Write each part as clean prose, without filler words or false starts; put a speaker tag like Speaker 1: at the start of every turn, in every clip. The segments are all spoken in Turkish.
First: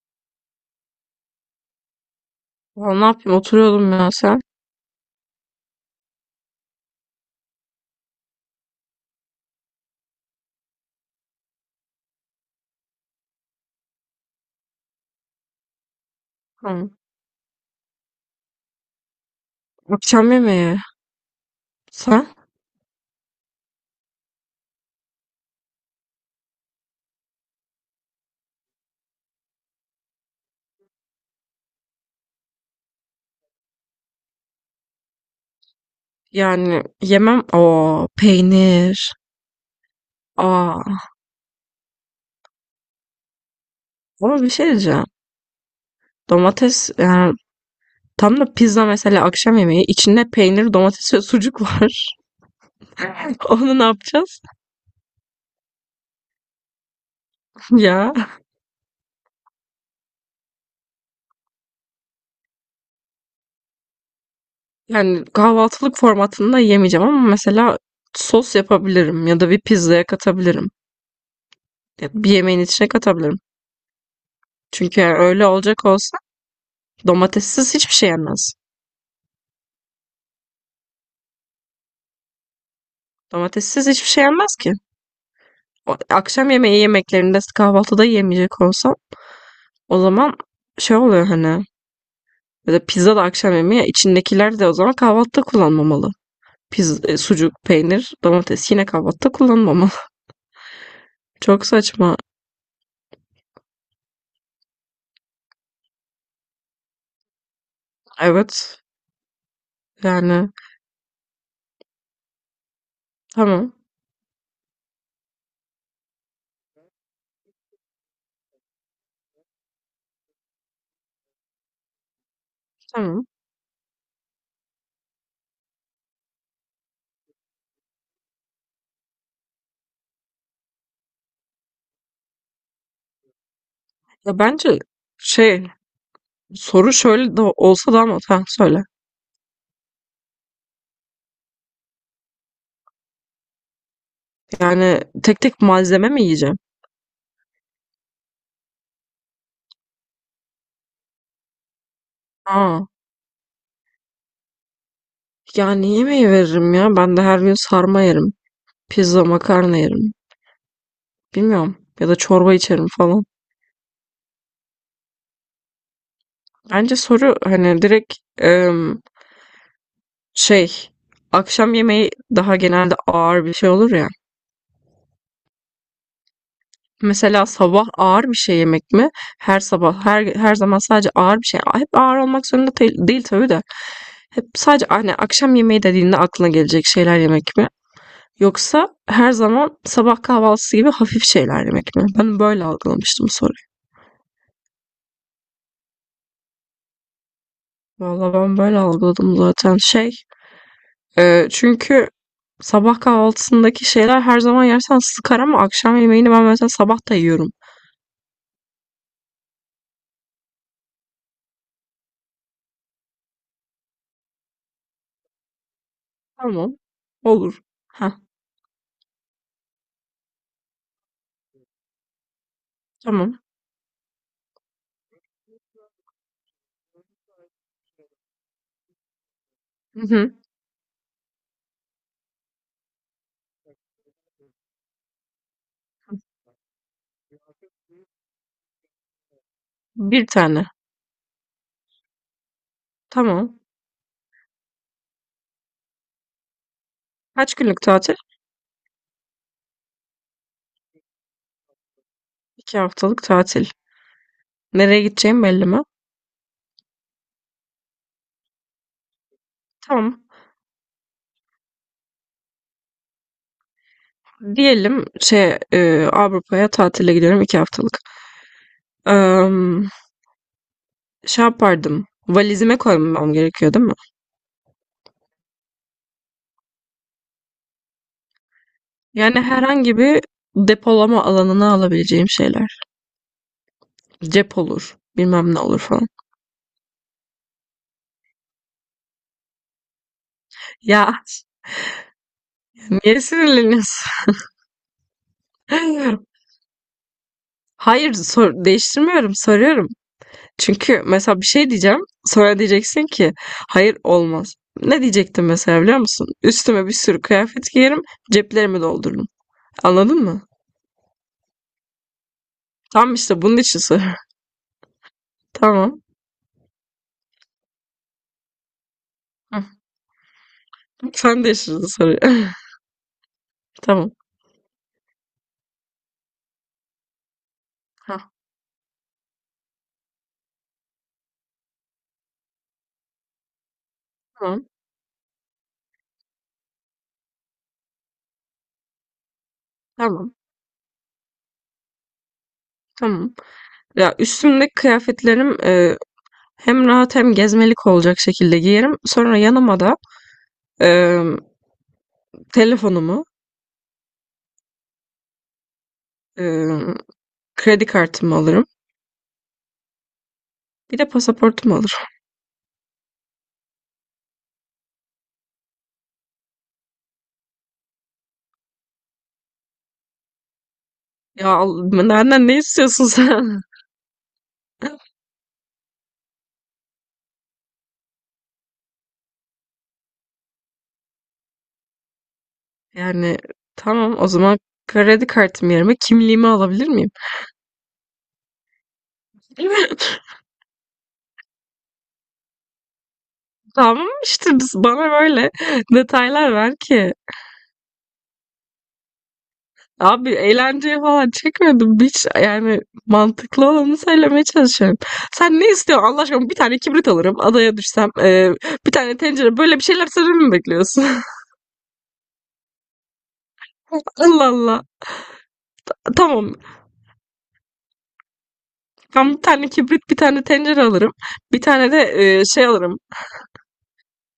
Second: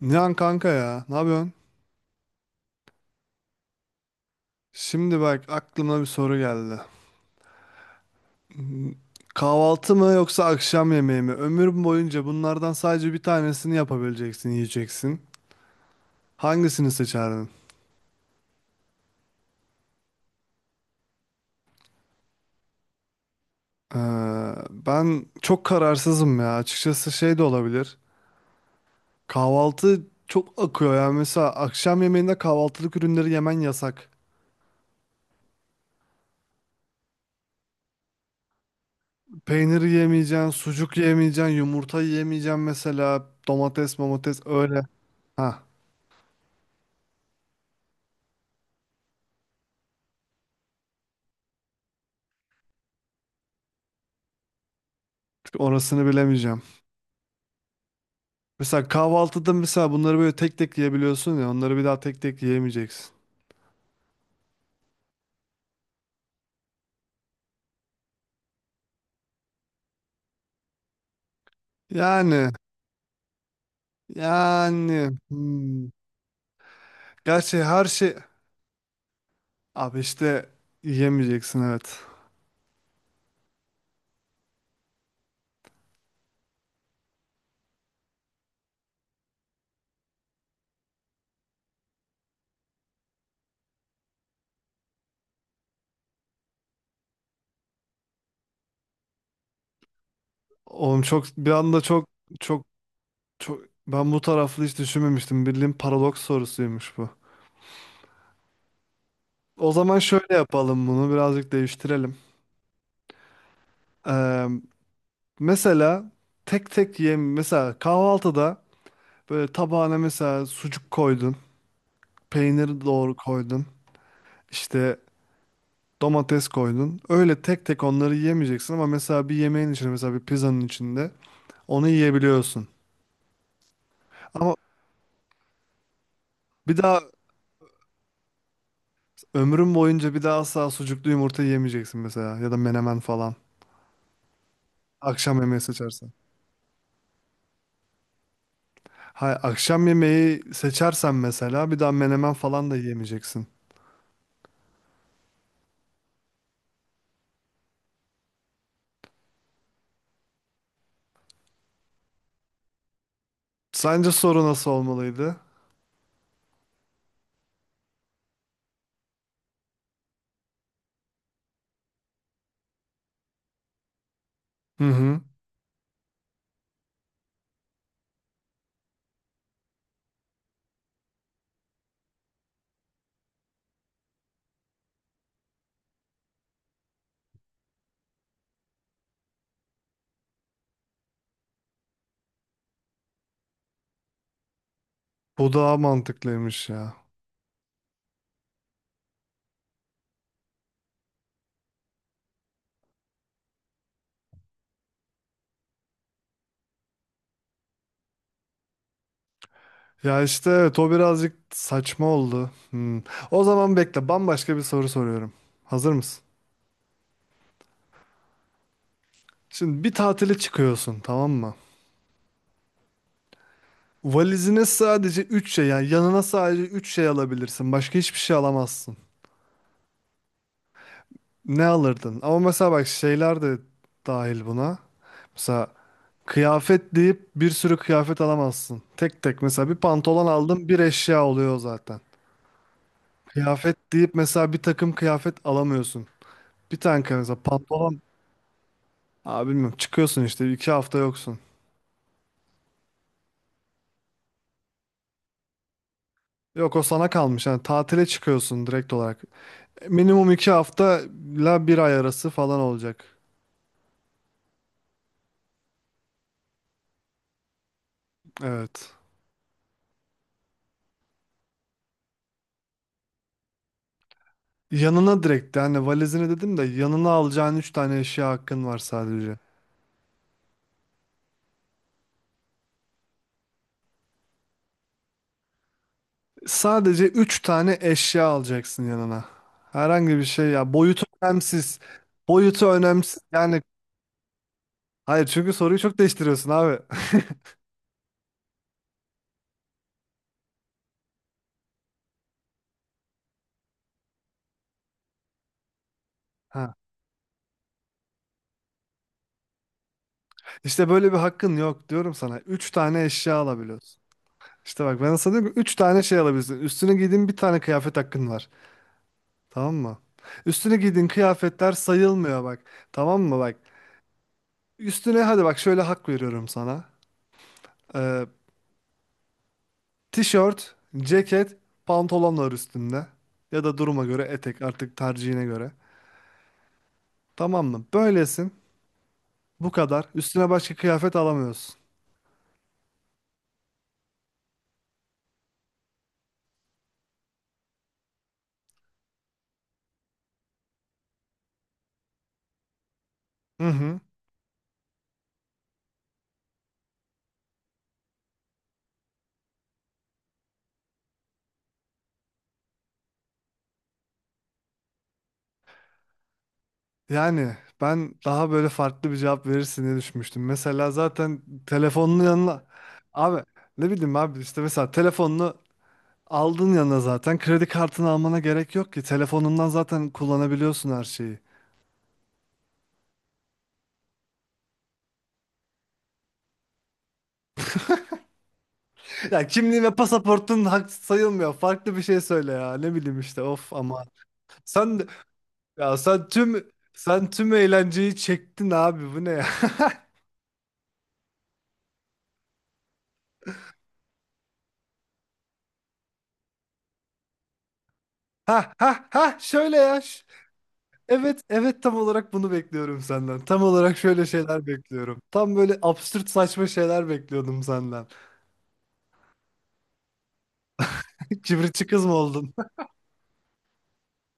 Speaker 1: Nihan kanka ya, ne yapıyorsun?
Speaker 2: Valla ne yapayım oturuyordum ya sen.
Speaker 1: Şimdi bak aklıma bir soru geldi. Kahvaltı mı yoksa akşam yemeği mi? Ömür boyunca bunlardan sadece bir tanesini yapabileceksin, yiyeceksin. Hangisini
Speaker 2: Hı.
Speaker 1: seçerdin?
Speaker 2: Akşam yemeği. Sen?
Speaker 1: Ee, Ben çok kararsızım ya. Açıkçası şey de olabilir. Kahvaltı çok akıyor, yani mesela akşam yemeğinde kahvaltılık ürünleri yemen yasak.
Speaker 2: Yani yemem. O peynir.
Speaker 1: Peynir yemeyeceksin, sucuk
Speaker 2: Aa.
Speaker 1: yemeyeceksin, yumurta yemeyeceksin mesela. Domates
Speaker 2: Ama bir şey
Speaker 1: öyle.
Speaker 2: diyeceğim.
Speaker 1: Ha,
Speaker 2: Domates yani tam da pizza mesela akşam yemeği içinde peynir, domates ve sucuk var. Onu ne yapacağız?
Speaker 1: orasını bilemeyeceğim.
Speaker 2: Ya
Speaker 1: Mesela kahvaltıda mesela bunları böyle tek tek yiyebiliyorsun ya, onları bir daha tek tek yiyemeyeceksin.
Speaker 2: yani kahvaltılık formatında yemeyeceğim ama mesela sos yapabilirim ya da bir pizzaya katabilirim. Ya bir
Speaker 1: Yani
Speaker 2: yemeğin içine katabilirim. Çünkü
Speaker 1: yani
Speaker 2: yani öyle olacak
Speaker 1: hmm.
Speaker 2: olsa
Speaker 1: Gerçi
Speaker 2: domatessiz
Speaker 1: her
Speaker 2: hiçbir şey
Speaker 1: şey
Speaker 2: yenmez.
Speaker 1: abi işte yiyemeyeceksin, evet.
Speaker 2: Domatessiz hiçbir şey yenmez ki. Akşam yemeği yemeklerinde kahvaltıda yemeyecek olsam o zaman şey oluyor hani ya da pizza da akşam yemeği içindekiler de o zaman kahvaltıda kullanmamalı. Sucuk, peynir, domates yine kahvaltıda kullanmamalı.
Speaker 1: Oğlum çok bir
Speaker 2: Çok
Speaker 1: anda
Speaker 2: saçma.
Speaker 1: çok çok ben bu taraflı hiç düşünmemiştim. Bildiğin paradoks sorusuymuş bu.
Speaker 2: Evet.
Speaker 1: O zaman şöyle
Speaker 2: Yani
Speaker 1: yapalım, bunu birazcık değiştirelim.
Speaker 2: tamam.
Speaker 1: Ee, Mesela tek tek yem, mesela kahvaltıda böyle tabağına mesela sucuk koydun, peynir doğru
Speaker 2: Tamam.
Speaker 1: koydun. İşte. Domates koydun. Öyle tek tek onları yiyemeyeceksin ama mesela bir yemeğin içinde, mesela bir pizzanın içinde onu yiyebiliyorsun.
Speaker 2: Ya
Speaker 1: Ama
Speaker 2: bence şey
Speaker 1: bir
Speaker 2: soru
Speaker 1: daha
Speaker 2: şöyle de olsa da ama ha, söyle.
Speaker 1: ömrün boyunca bir daha asla sucuklu yumurta yemeyeceksin mesela, ya da menemen falan.
Speaker 2: Yani
Speaker 1: Akşam
Speaker 2: tek
Speaker 1: yemeği
Speaker 2: tek malzeme
Speaker 1: seçersen.
Speaker 2: mi yiyeceğim?
Speaker 1: Hayır, akşam yemeği seçersen mesela bir daha menemen falan da
Speaker 2: Aa,
Speaker 1: yemeyeceksin.
Speaker 2: yani yemeği veririm ya. Ben de her gün sarma yerim. Pizza, makarna yerim. Bilmiyorum. Ya da çorba içerim falan.
Speaker 1: Sence soru nasıl olmalıydı?
Speaker 2: Bence soru hani direkt şey akşam yemeği daha genelde ağır bir şey olur ya.
Speaker 1: Hı hı.
Speaker 2: Mesela sabah ağır bir şey yemek mi? Her sabah her zaman sadece ağır bir şey. Hep ağır olmak zorunda değil, değil tabii de. Hep sadece hani akşam yemeği dediğinde aklına gelecek şeyler yemek mi? Yoksa her zaman sabah kahvaltısı gibi hafif şeyler yemek mi? Ben böyle algılamıştım soruyu.
Speaker 1: Bu daha mantıklıymış ya.
Speaker 2: Valla ben böyle algıladım zaten. Çünkü sabah kahvaltısındaki şeyler her zaman yersen sıkar ama akşam yemeğini ben mesela sabah da yiyorum.
Speaker 1: Ya işte evet, o birazcık saçma oldu. Hmm. O zaman bekle, bambaşka bir soru soruyorum. Hazır mısın?
Speaker 2: Tamam. Olur. Heh,
Speaker 1: Şimdi bir tatile çıkıyorsun, tamam mı?
Speaker 2: tamam.
Speaker 1: Valizine sadece 3 şey, yani yanına sadece 3 şey alabilirsin. Başka hiçbir şey alamazsın.
Speaker 2: Hı hı.
Speaker 1: Ne alırdın? Ama mesela bak şeyler de dahil buna. Mesela kıyafet deyip bir sürü kıyafet alamazsın. Tek tek mesela bir pantolon
Speaker 2: Bir tane.
Speaker 1: aldın, bir eşya oluyor zaten.
Speaker 2: Tamam.
Speaker 1: Kıyafet deyip mesela bir takım kıyafet alamıyorsun. Bir tane kıyafet mesela
Speaker 2: Kaç günlük
Speaker 1: pantolon.
Speaker 2: tatil?
Speaker 1: Abi bilmiyorum, çıkıyorsun işte iki hafta yoksun.
Speaker 2: İki haftalık tatil. Nereye gideceğim belli mi?
Speaker 1: Yok, o sana kalmış. Yani tatile çıkıyorsun direkt olarak.
Speaker 2: Tamam.
Speaker 1: Minimum iki hafta ile bir ay arası falan olacak.
Speaker 2: Diyelim Avrupa'ya tatile gidiyorum iki haftalık.
Speaker 1: Evet.
Speaker 2: Eee, Yapardım. Valizime koymam gerekiyor değil mi?
Speaker 1: Yanına direkt, yani valizini dedim de yanına alacağın üç tane eşya hakkın var sadece.
Speaker 2: Yani herhangi bir depolama alanına alabileceğim şeyler. Cep olur. Bilmem ne olur falan.
Speaker 1: Sadece üç tane eşya alacaksın yanına. Herhangi bir şey, ya boyutu
Speaker 2: Ya
Speaker 1: önemsiz. Boyutu önemsiz.
Speaker 2: niye
Speaker 1: Yani
Speaker 2: sinirleniyorsun?
Speaker 1: hayır, çünkü soruyu çok değiştiriyorsun abi.
Speaker 2: Hayır, sor değiştirmiyorum, soruyorum. Çünkü mesela bir şey diyeceğim, sonra diyeceksin ki hayır olmaz. Ne diyecektim mesela biliyor musun?
Speaker 1: Ha.
Speaker 2: Üstüme bir sürü kıyafet giyerim, ceplerimi doldururum. Anladın mı?
Speaker 1: İşte böyle bir hakkın yok diyorum sana. Üç tane
Speaker 2: Tam
Speaker 1: eşya
Speaker 2: işte bunun için
Speaker 1: alabiliyorsun.
Speaker 2: soruyorum.
Speaker 1: İşte bak ben sana diyorum ki üç tane
Speaker 2: Tamam.
Speaker 1: şey alabilirsin. Üstüne giydiğin bir tane kıyafet hakkın var.
Speaker 2: Hı.
Speaker 1: Tamam mı? Üstüne giydiğin
Speaker 2: Sen
Speaker 1: kıyafetler
Speaker 2: değiştirdin soruyu.
Speaker 1: sayılmıyor bak. Tamam mı bak?
Speaker 2: Tamam.
Speaker 1: Üstüne hadi bak şöyle hak veriyorum sana. Ee,
Speaker 2: Ha,
Speaker 1: Tişört, ceket, pantolon var üstünde. Ya da duruma göre etek,
Speaker 2: tamam.
Speaker 1: artık tercihine göre. Tamam mı? Böylesin. Bu kadar.
Speaker 2: Tamam.
Speaker 1: Üstüne başka kıyafet alamıyorsun.
Speaker 2: Tamam. Ya üstümdeki kıyafetlerim hem rahat hem gezmelik olacak şekilde giyerim. Sonra yanıma da e, telefonumu,
Speaker 1: Hı hı.
Speaker 2: e, kredi kartımı alırım. Bir de pasaportumu alırım.
Speaker 1: Yani ben daha böyle farklı bir cevap verirsin diye düşünmüştüm. Mesela zaten
Speaker 2: Ya
Speaker 1: telefonun
Speaker 2: benden ne
Speaker 1: yanına...
Speaker 2: istiyorsun
Speaker 1: Abi
Speaker 2: sen?
Speaker 1: ne bileyim abi, işte mesela telefonunu aldın yanına zaten. Kredi kartını almana gerek yok ki. Telefonundan zaten kullanabiliyorsun her şeyi.
Speaker 2: Yani tamam o zaman kredi kartım yerime kimliğimi alabilir miyim?
Speaker 1: Ya kimliğin ve pasaportun hak sayılmıyor. Farklı bir şey söyle ya. Ne bileyim işte. Of ama.
Speaker 2: Tamam işte biz,
Speaker 1: Sen de-
Speaker 2: bana böyle
Speaker 1: ya sen
Speaker 2: detaylar
Speaker 1: tüm
Speaker 2: ver ki.
Speaker 1: sen tüm eğlenceyi çektin abi. Bu ne ya?
Speaker 2: Abi eğlenceye falan çekmedim. Hiç yani mantıklı olanı söylemeye çalışıyorum. Sen ne istiyorsun Allah aşkına? Bir tane kibrit alırım. Adaya düşsem.
Speaker 1: Ha
Speaker 2: Bir
Speaker 1: ha
Speaker 2: tane
Speaker 1: ha
Speaker 2: tencere.
Speaker 1: şöyle
Speaker 2: Böyle bir
Speaker 1: ya.
Speaker 2: şeyler söylememi mi bekliyorsun?
Speaker 1: Evet evet, tam olarak bunu bekliyorum senden. Tam olarak şöyle
Speaker 2: Allah
Speaker 1: şeyler
Speaker 2: Allah.
Speaker 1: bekliyorum. Tam böyle absürt
Speaker 2: Tamam.
Speaker 1: saçma şeyler bekliyordum senden.
Speaker 2: Ben bir tane kibrit, bir tane tencere alırım. Bir
Speaker 1: Kibritçi
Speaker 2: tane de
Speaker 1: kız mı oldun?
Speaker 2: alırım.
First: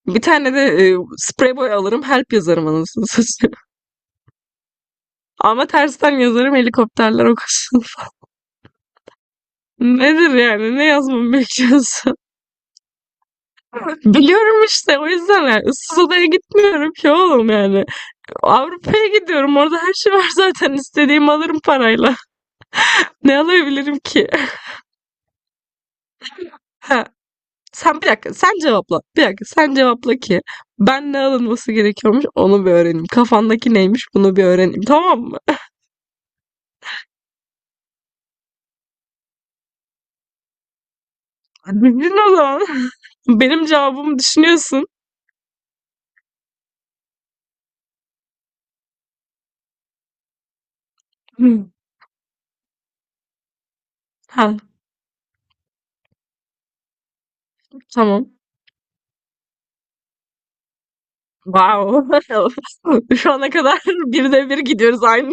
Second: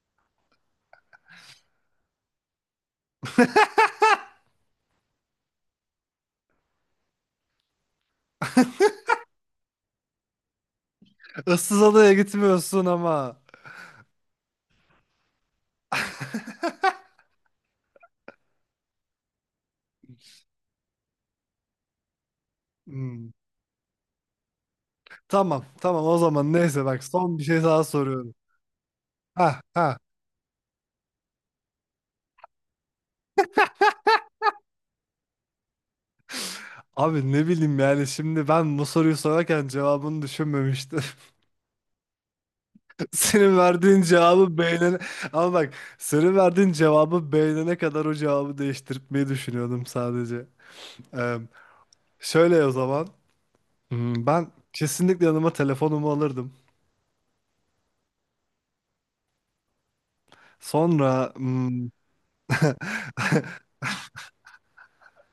Speaker 2: Bir tane de sprey boy alırım. Help yazarım anasını satayım. Ama tersten yazarım helikopterler okusun. Nedir yani? Ne yazmamı
Speaker 1: Issız adaya
Speaker 2: bekliyorsun?
Speaker 1: gitmiyorsun ama.
Speaker 2: Biliyorum işte o yüzden yani ıssız adaya gitmiyorum ki oğlum yani. Avrupa'ya gidiyorum. Orada her şey var zaten. İstediğimi alırım parayla.
Speaker 1: Hmm.
Speaker 2: Ne alabilirim ki?
Speaker 1: Tamam tamam, o zaman neyse bak,
Speaker 2: He,
Speaker 1: son bir şey daha
Speaker 2: Sen bir dakika
Speaker 1: soruyorum.
Speaker 2: sen cevapla. Bir dakika
Speaker 1: Ha
Speaker 2: sen
Speaker 1: ha.
Speaker 2: cevapla ki ben ne alınması gerekiyormuş onu bir öğreneyim. Kafandaki neymiş bunu bir öğreneyim tamam mı?
Speaker 1: Abi ne bileyim, yani şimdi ben bu soruyu sorarken cevabını düşünmemiştim.
Speaker 2: Bildin o zaman.
Speaker 1: Senin
Speaker 2: Benim
Speaker 1: verdiğin
Speaker 2: cevabımı
Speaker 1: cevabı
Speaker 2: düşünüyorsun.
Speaker 1: beğenene... Ama bak senin verdiğin cevabı beğenene kadar o cevabı değiştirmeyi düşünüyordum sadece. Ee,
Speaker 2: Hı.
Speaker 1: Şöyle o zaman. Hmm, ben
Speaker 2: Ha,
Speaker 1: kesinlikle yanıma telefonumu alırdım.
Speaker 2: tamam.
Speaker 1: Sonra hmm,
Speaker 2: Wow. Şu ana kadar bir de bir gidiyoruz aynı.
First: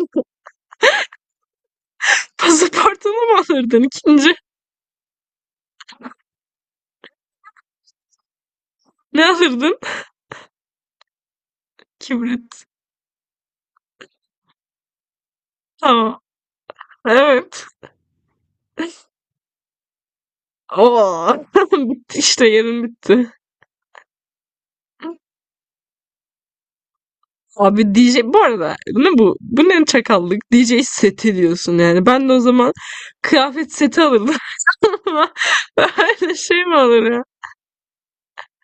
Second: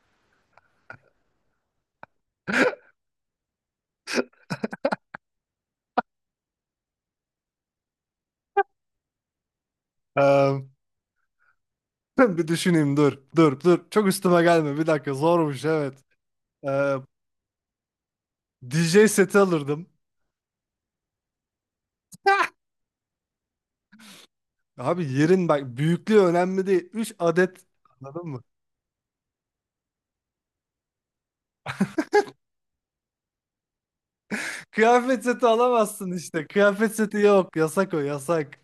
Speaker 2: Pasaportunu mu alırdın ikinci? Ne alırdın?
Speaker 1: Eee, bir
Speaker 2: Kibrit.
Speaker 1: düşüneyim dur. Dur. Çok üstüme gelme. Bir dakika zormuş, evet.
Speaker 2: Tamam.
Speaker 1: Ee,
Speaker 2: Evet.
Speaker 1: DJ seti alırdım.
Speaker 2: Oo. Bitti işte yerin bitti.
Speaker 1: Abi yerin bak, büyüklüğü önemli değil. Üç adet,
Speaker 2: Abi DJ
Speaker 1: anladın mı?
Speaker 2: bu arada ne bu? Bu ne çakallık? DJ seti diyorsun yani. Ben de o zaman kıyafet seti alırdım.
Speaker 1: Kıyafet
Speaker 2: Ama
Speaker 1: seti alamazsın
Speaker 2: öyle
Speaker 1: işte.
Speaker 2: şey mi
Speaker 1: Kıyafet
Speaker 2: olur
Speaker 1: seti
Speaker 2: ya?
Speaker 1: yok. Yasak, o yasak.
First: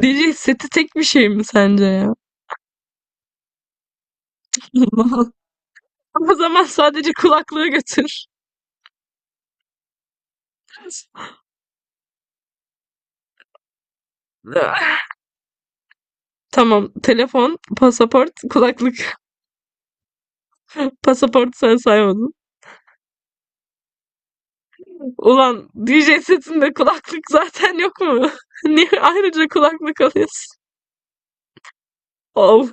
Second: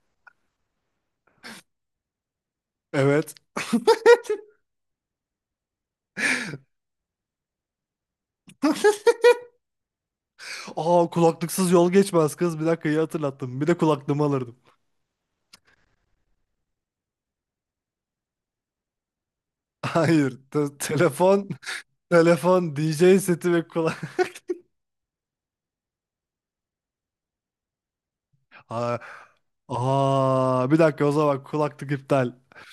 Speaker 2: DJ seti tek bir şey mi sence ya?
Speaker 1: Evet.
Speaker 2: O zaman sadece kulaklığı götür.
Speaker 1: Aa, kulaklıksız yol geçmez kız. Bir dakika, iyi hatırlattım. Bir de kulaklığımı alırdım.
Speaker 2: Tamam. Telefon, pasaport, kulaklık.
Speaker 1: Hayır. Telefon,
Speaker 2: Pasaport sen saymadın.
Speaker 1: telefon, DJ seti ve kulak.
Speaker 2: Ulan DJ setinde kulaklık zaten yok mu? Niye
Speaker 1: Aa,
Speaker 2: ayrıca kulaklık alıyorsun?
Speaker 1: aa, bir dakika, o zaman kulaklık iptal.
Speaker 2: Of.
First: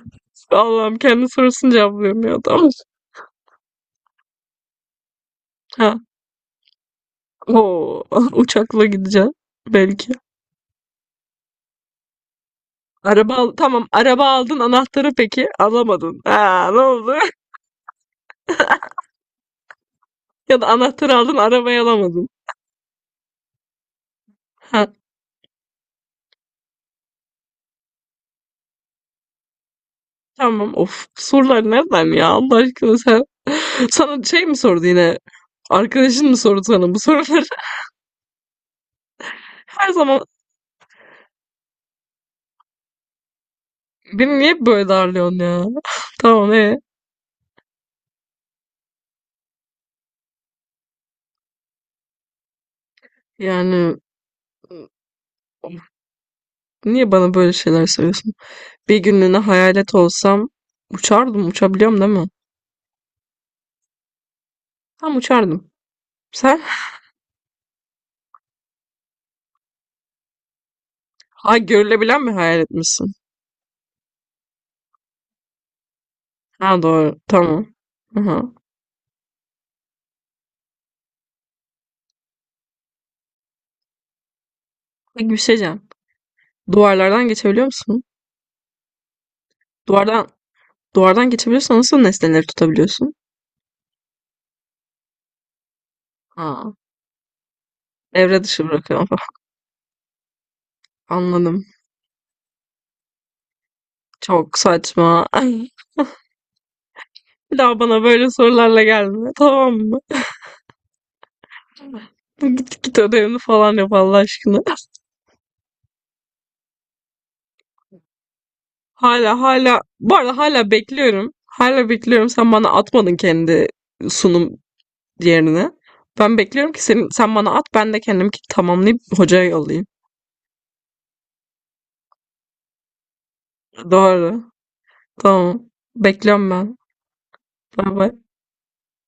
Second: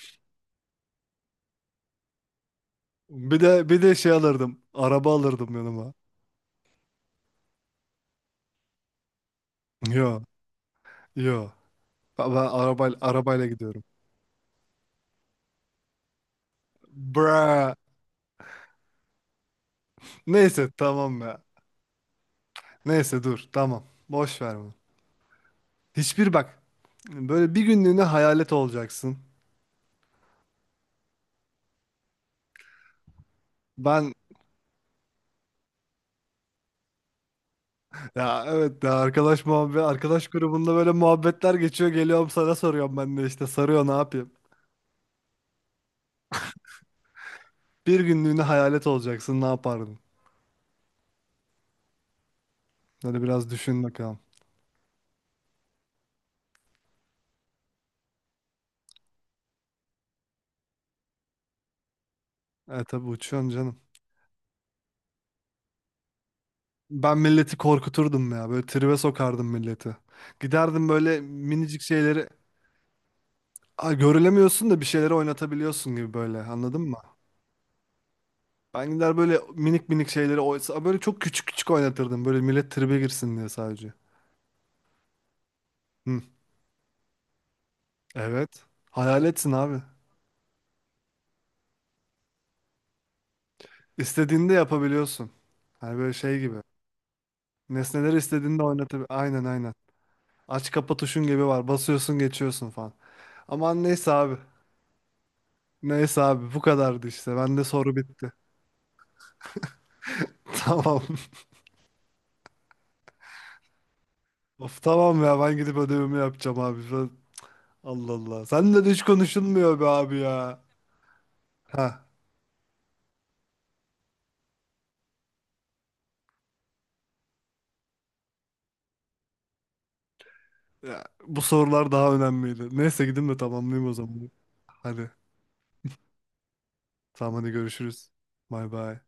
Speaker 2: Allah'ım kendi sorusunu cevaplıyorum ya. Tamam.
Speaker 1: Bir de şey alırdım. Araba alırdım yanıma.
Speaker 2: Ha. Oo, uçakla gideceğim belki.
Speaker 1: Yo, yo. Ben araba
Speaker 2: Araba
Speaker 1: arabayla
Speaker 2: al
Speaker 1: gidiyorum.
Speaker 2: tamam araba aldın anahtarı peki alamadın. Ha, ne oldu?
Speaker 1: Bra.
Speaker 2: Ya da
Speaker 1: Neyse
Speaker 2: anahtarı
Speaker 1: tamam
Speaker 2: aldın
Speaker 1: ya.
Speaker 2: arabayı alamadın.
Speaker 1: Neyse dur tamam. Boş ver bunu.
Speaker 2: Ha,
Speaker 1: Hiçbir bak. Böyle bir günlüğüne hayalet olacaksın.
Speaker 2: tamam of sorular nereden ya Allah aşkına sen.
Speaker 1: Ben
Speaker 2: Sana şey mi sordu yine? Arkadaşın mı sordu sana bu soruları?
Speaker 1: ya evet ya, arkadaş muhabbet,
Speaker 2: Her zaman
Speaker 1: arkadaş grubunda böyle muhabbetler geçiyor, geliyorum sana soruyorum, ben de işte sarıyor, ne yapayım.
Speaker 2: beni niye böyle darlıyorsun ya? Tamam e.
Speaker 1: Bir günlüğüne hayalet olacaksın, ne yapardın? Hadi biraz düşün
Speaker 2: Yani
Speaker 1: bakalım.
Speaker 2: of, niye bana böyle şeyler söylüyorsun? Bir günlüğüne hayalet olsam uçardım uçabiliyorum değil mi?
Speaker 1: E tabi uçuyorsun canım.
Speaker 2: Tam uçardım. Sen?
Speaker 1: Ben milleti korkuturdum ya, böyle tribe sokardım milleti. Giderdim böyle
Speaker 2: Ha,
Speaker 1: minicik
Speaker 2: görülebilen
Speaker 1: şeyleri.
Speaker 2: mi hayal etmişsin?
Speaker 1: Aa, görülemiyorsun da bir şeyleri oynatabiliyorsun gibi böyle, anladın
Speaker 2: Ha
Speaker 1: mı?
Speaker 2: doğru. Tamam. Aha.
Speaker 1: Ben gider böyle minik minik şeyleri oysa böyle çok küçük küçük oynatırdım. Böyle millet tribe girsin diye sadece.
Speaker 2: Peki bir şey diyeceğim.
Speaker 1: Hı.
Speaker 2: Duvarlardan geçebiliyor musun?
Speaker 1: Evet. Hayaletsin abi.
Speaker 2: Duvardan duvardan geçebiliyorsan nasıl nesneleri tutabiliyorsun?
Speaker 1: İstediğini de yapabiliyorsun. Hani böyle şey gibi.
Speaker 2: Ha.
Speaker 1: Nesneleri
Speaker 2: Evre dışı
Speaker 1: istediğinde de
Speaker 2: bırakıyorum.
Speaker 1: aynen. Aç kapa tuşun gibi
Speaker 2: Anladım.
Speaker 1: var. Basıyorsun geçiyorsun falan. Aman neyse abi.
Speaker 2: Çok saçma. Ay,
Speaker 1: Neyse abi bu kadardı işte.
Speaker 2: bir
Speaker 1: Bende
Speaker 2: daha
Speaker 1: soru
Speaker 2: bana böyle
Speaker 1: bitti.
Speaker 2: sorularla gelme. Tamam mı?
Speaker 1: Tamam.
Speaker 2: Bu git ödevini falan yap Allah aşkına.
Speaker 1: Of tamam ya, ben gidip ödevimi yapacağım abi. Allah Allah. Seninle de hiç
Speaker 2: Hala
Speaker 1: konuşulmuyor
Speaker 2: hala
Speaker 1: be
Speaker 2: bu
Speaker 1: abi
Speaker 2: arada
Speaker 1: ya.
Speaker 2: hala bekliyorum. Hala
Speaker 1: Ha.
Speaker 2: bekliyorum. Sen bana atmadın kendi sunum diğerini. Ben bekliyorum ki senin, sen bana at ben de kendimki tamamlayıp hocaya yollayayım.
Speaker 1: Ya, bu sorular daha önemliydi. Neyse gidin de tamamlayayım o zaman.
Speaker 2: Doğru.
Speaker 1: Hadi.
Speaker 2: Tamam. Bekliyorum ben.
Speaker 1: Tamam hadi
Speaker 2: Bay
Speaker 1: görüşürüz.
Speaker 2: bay.
Speaker 1: Bay bay.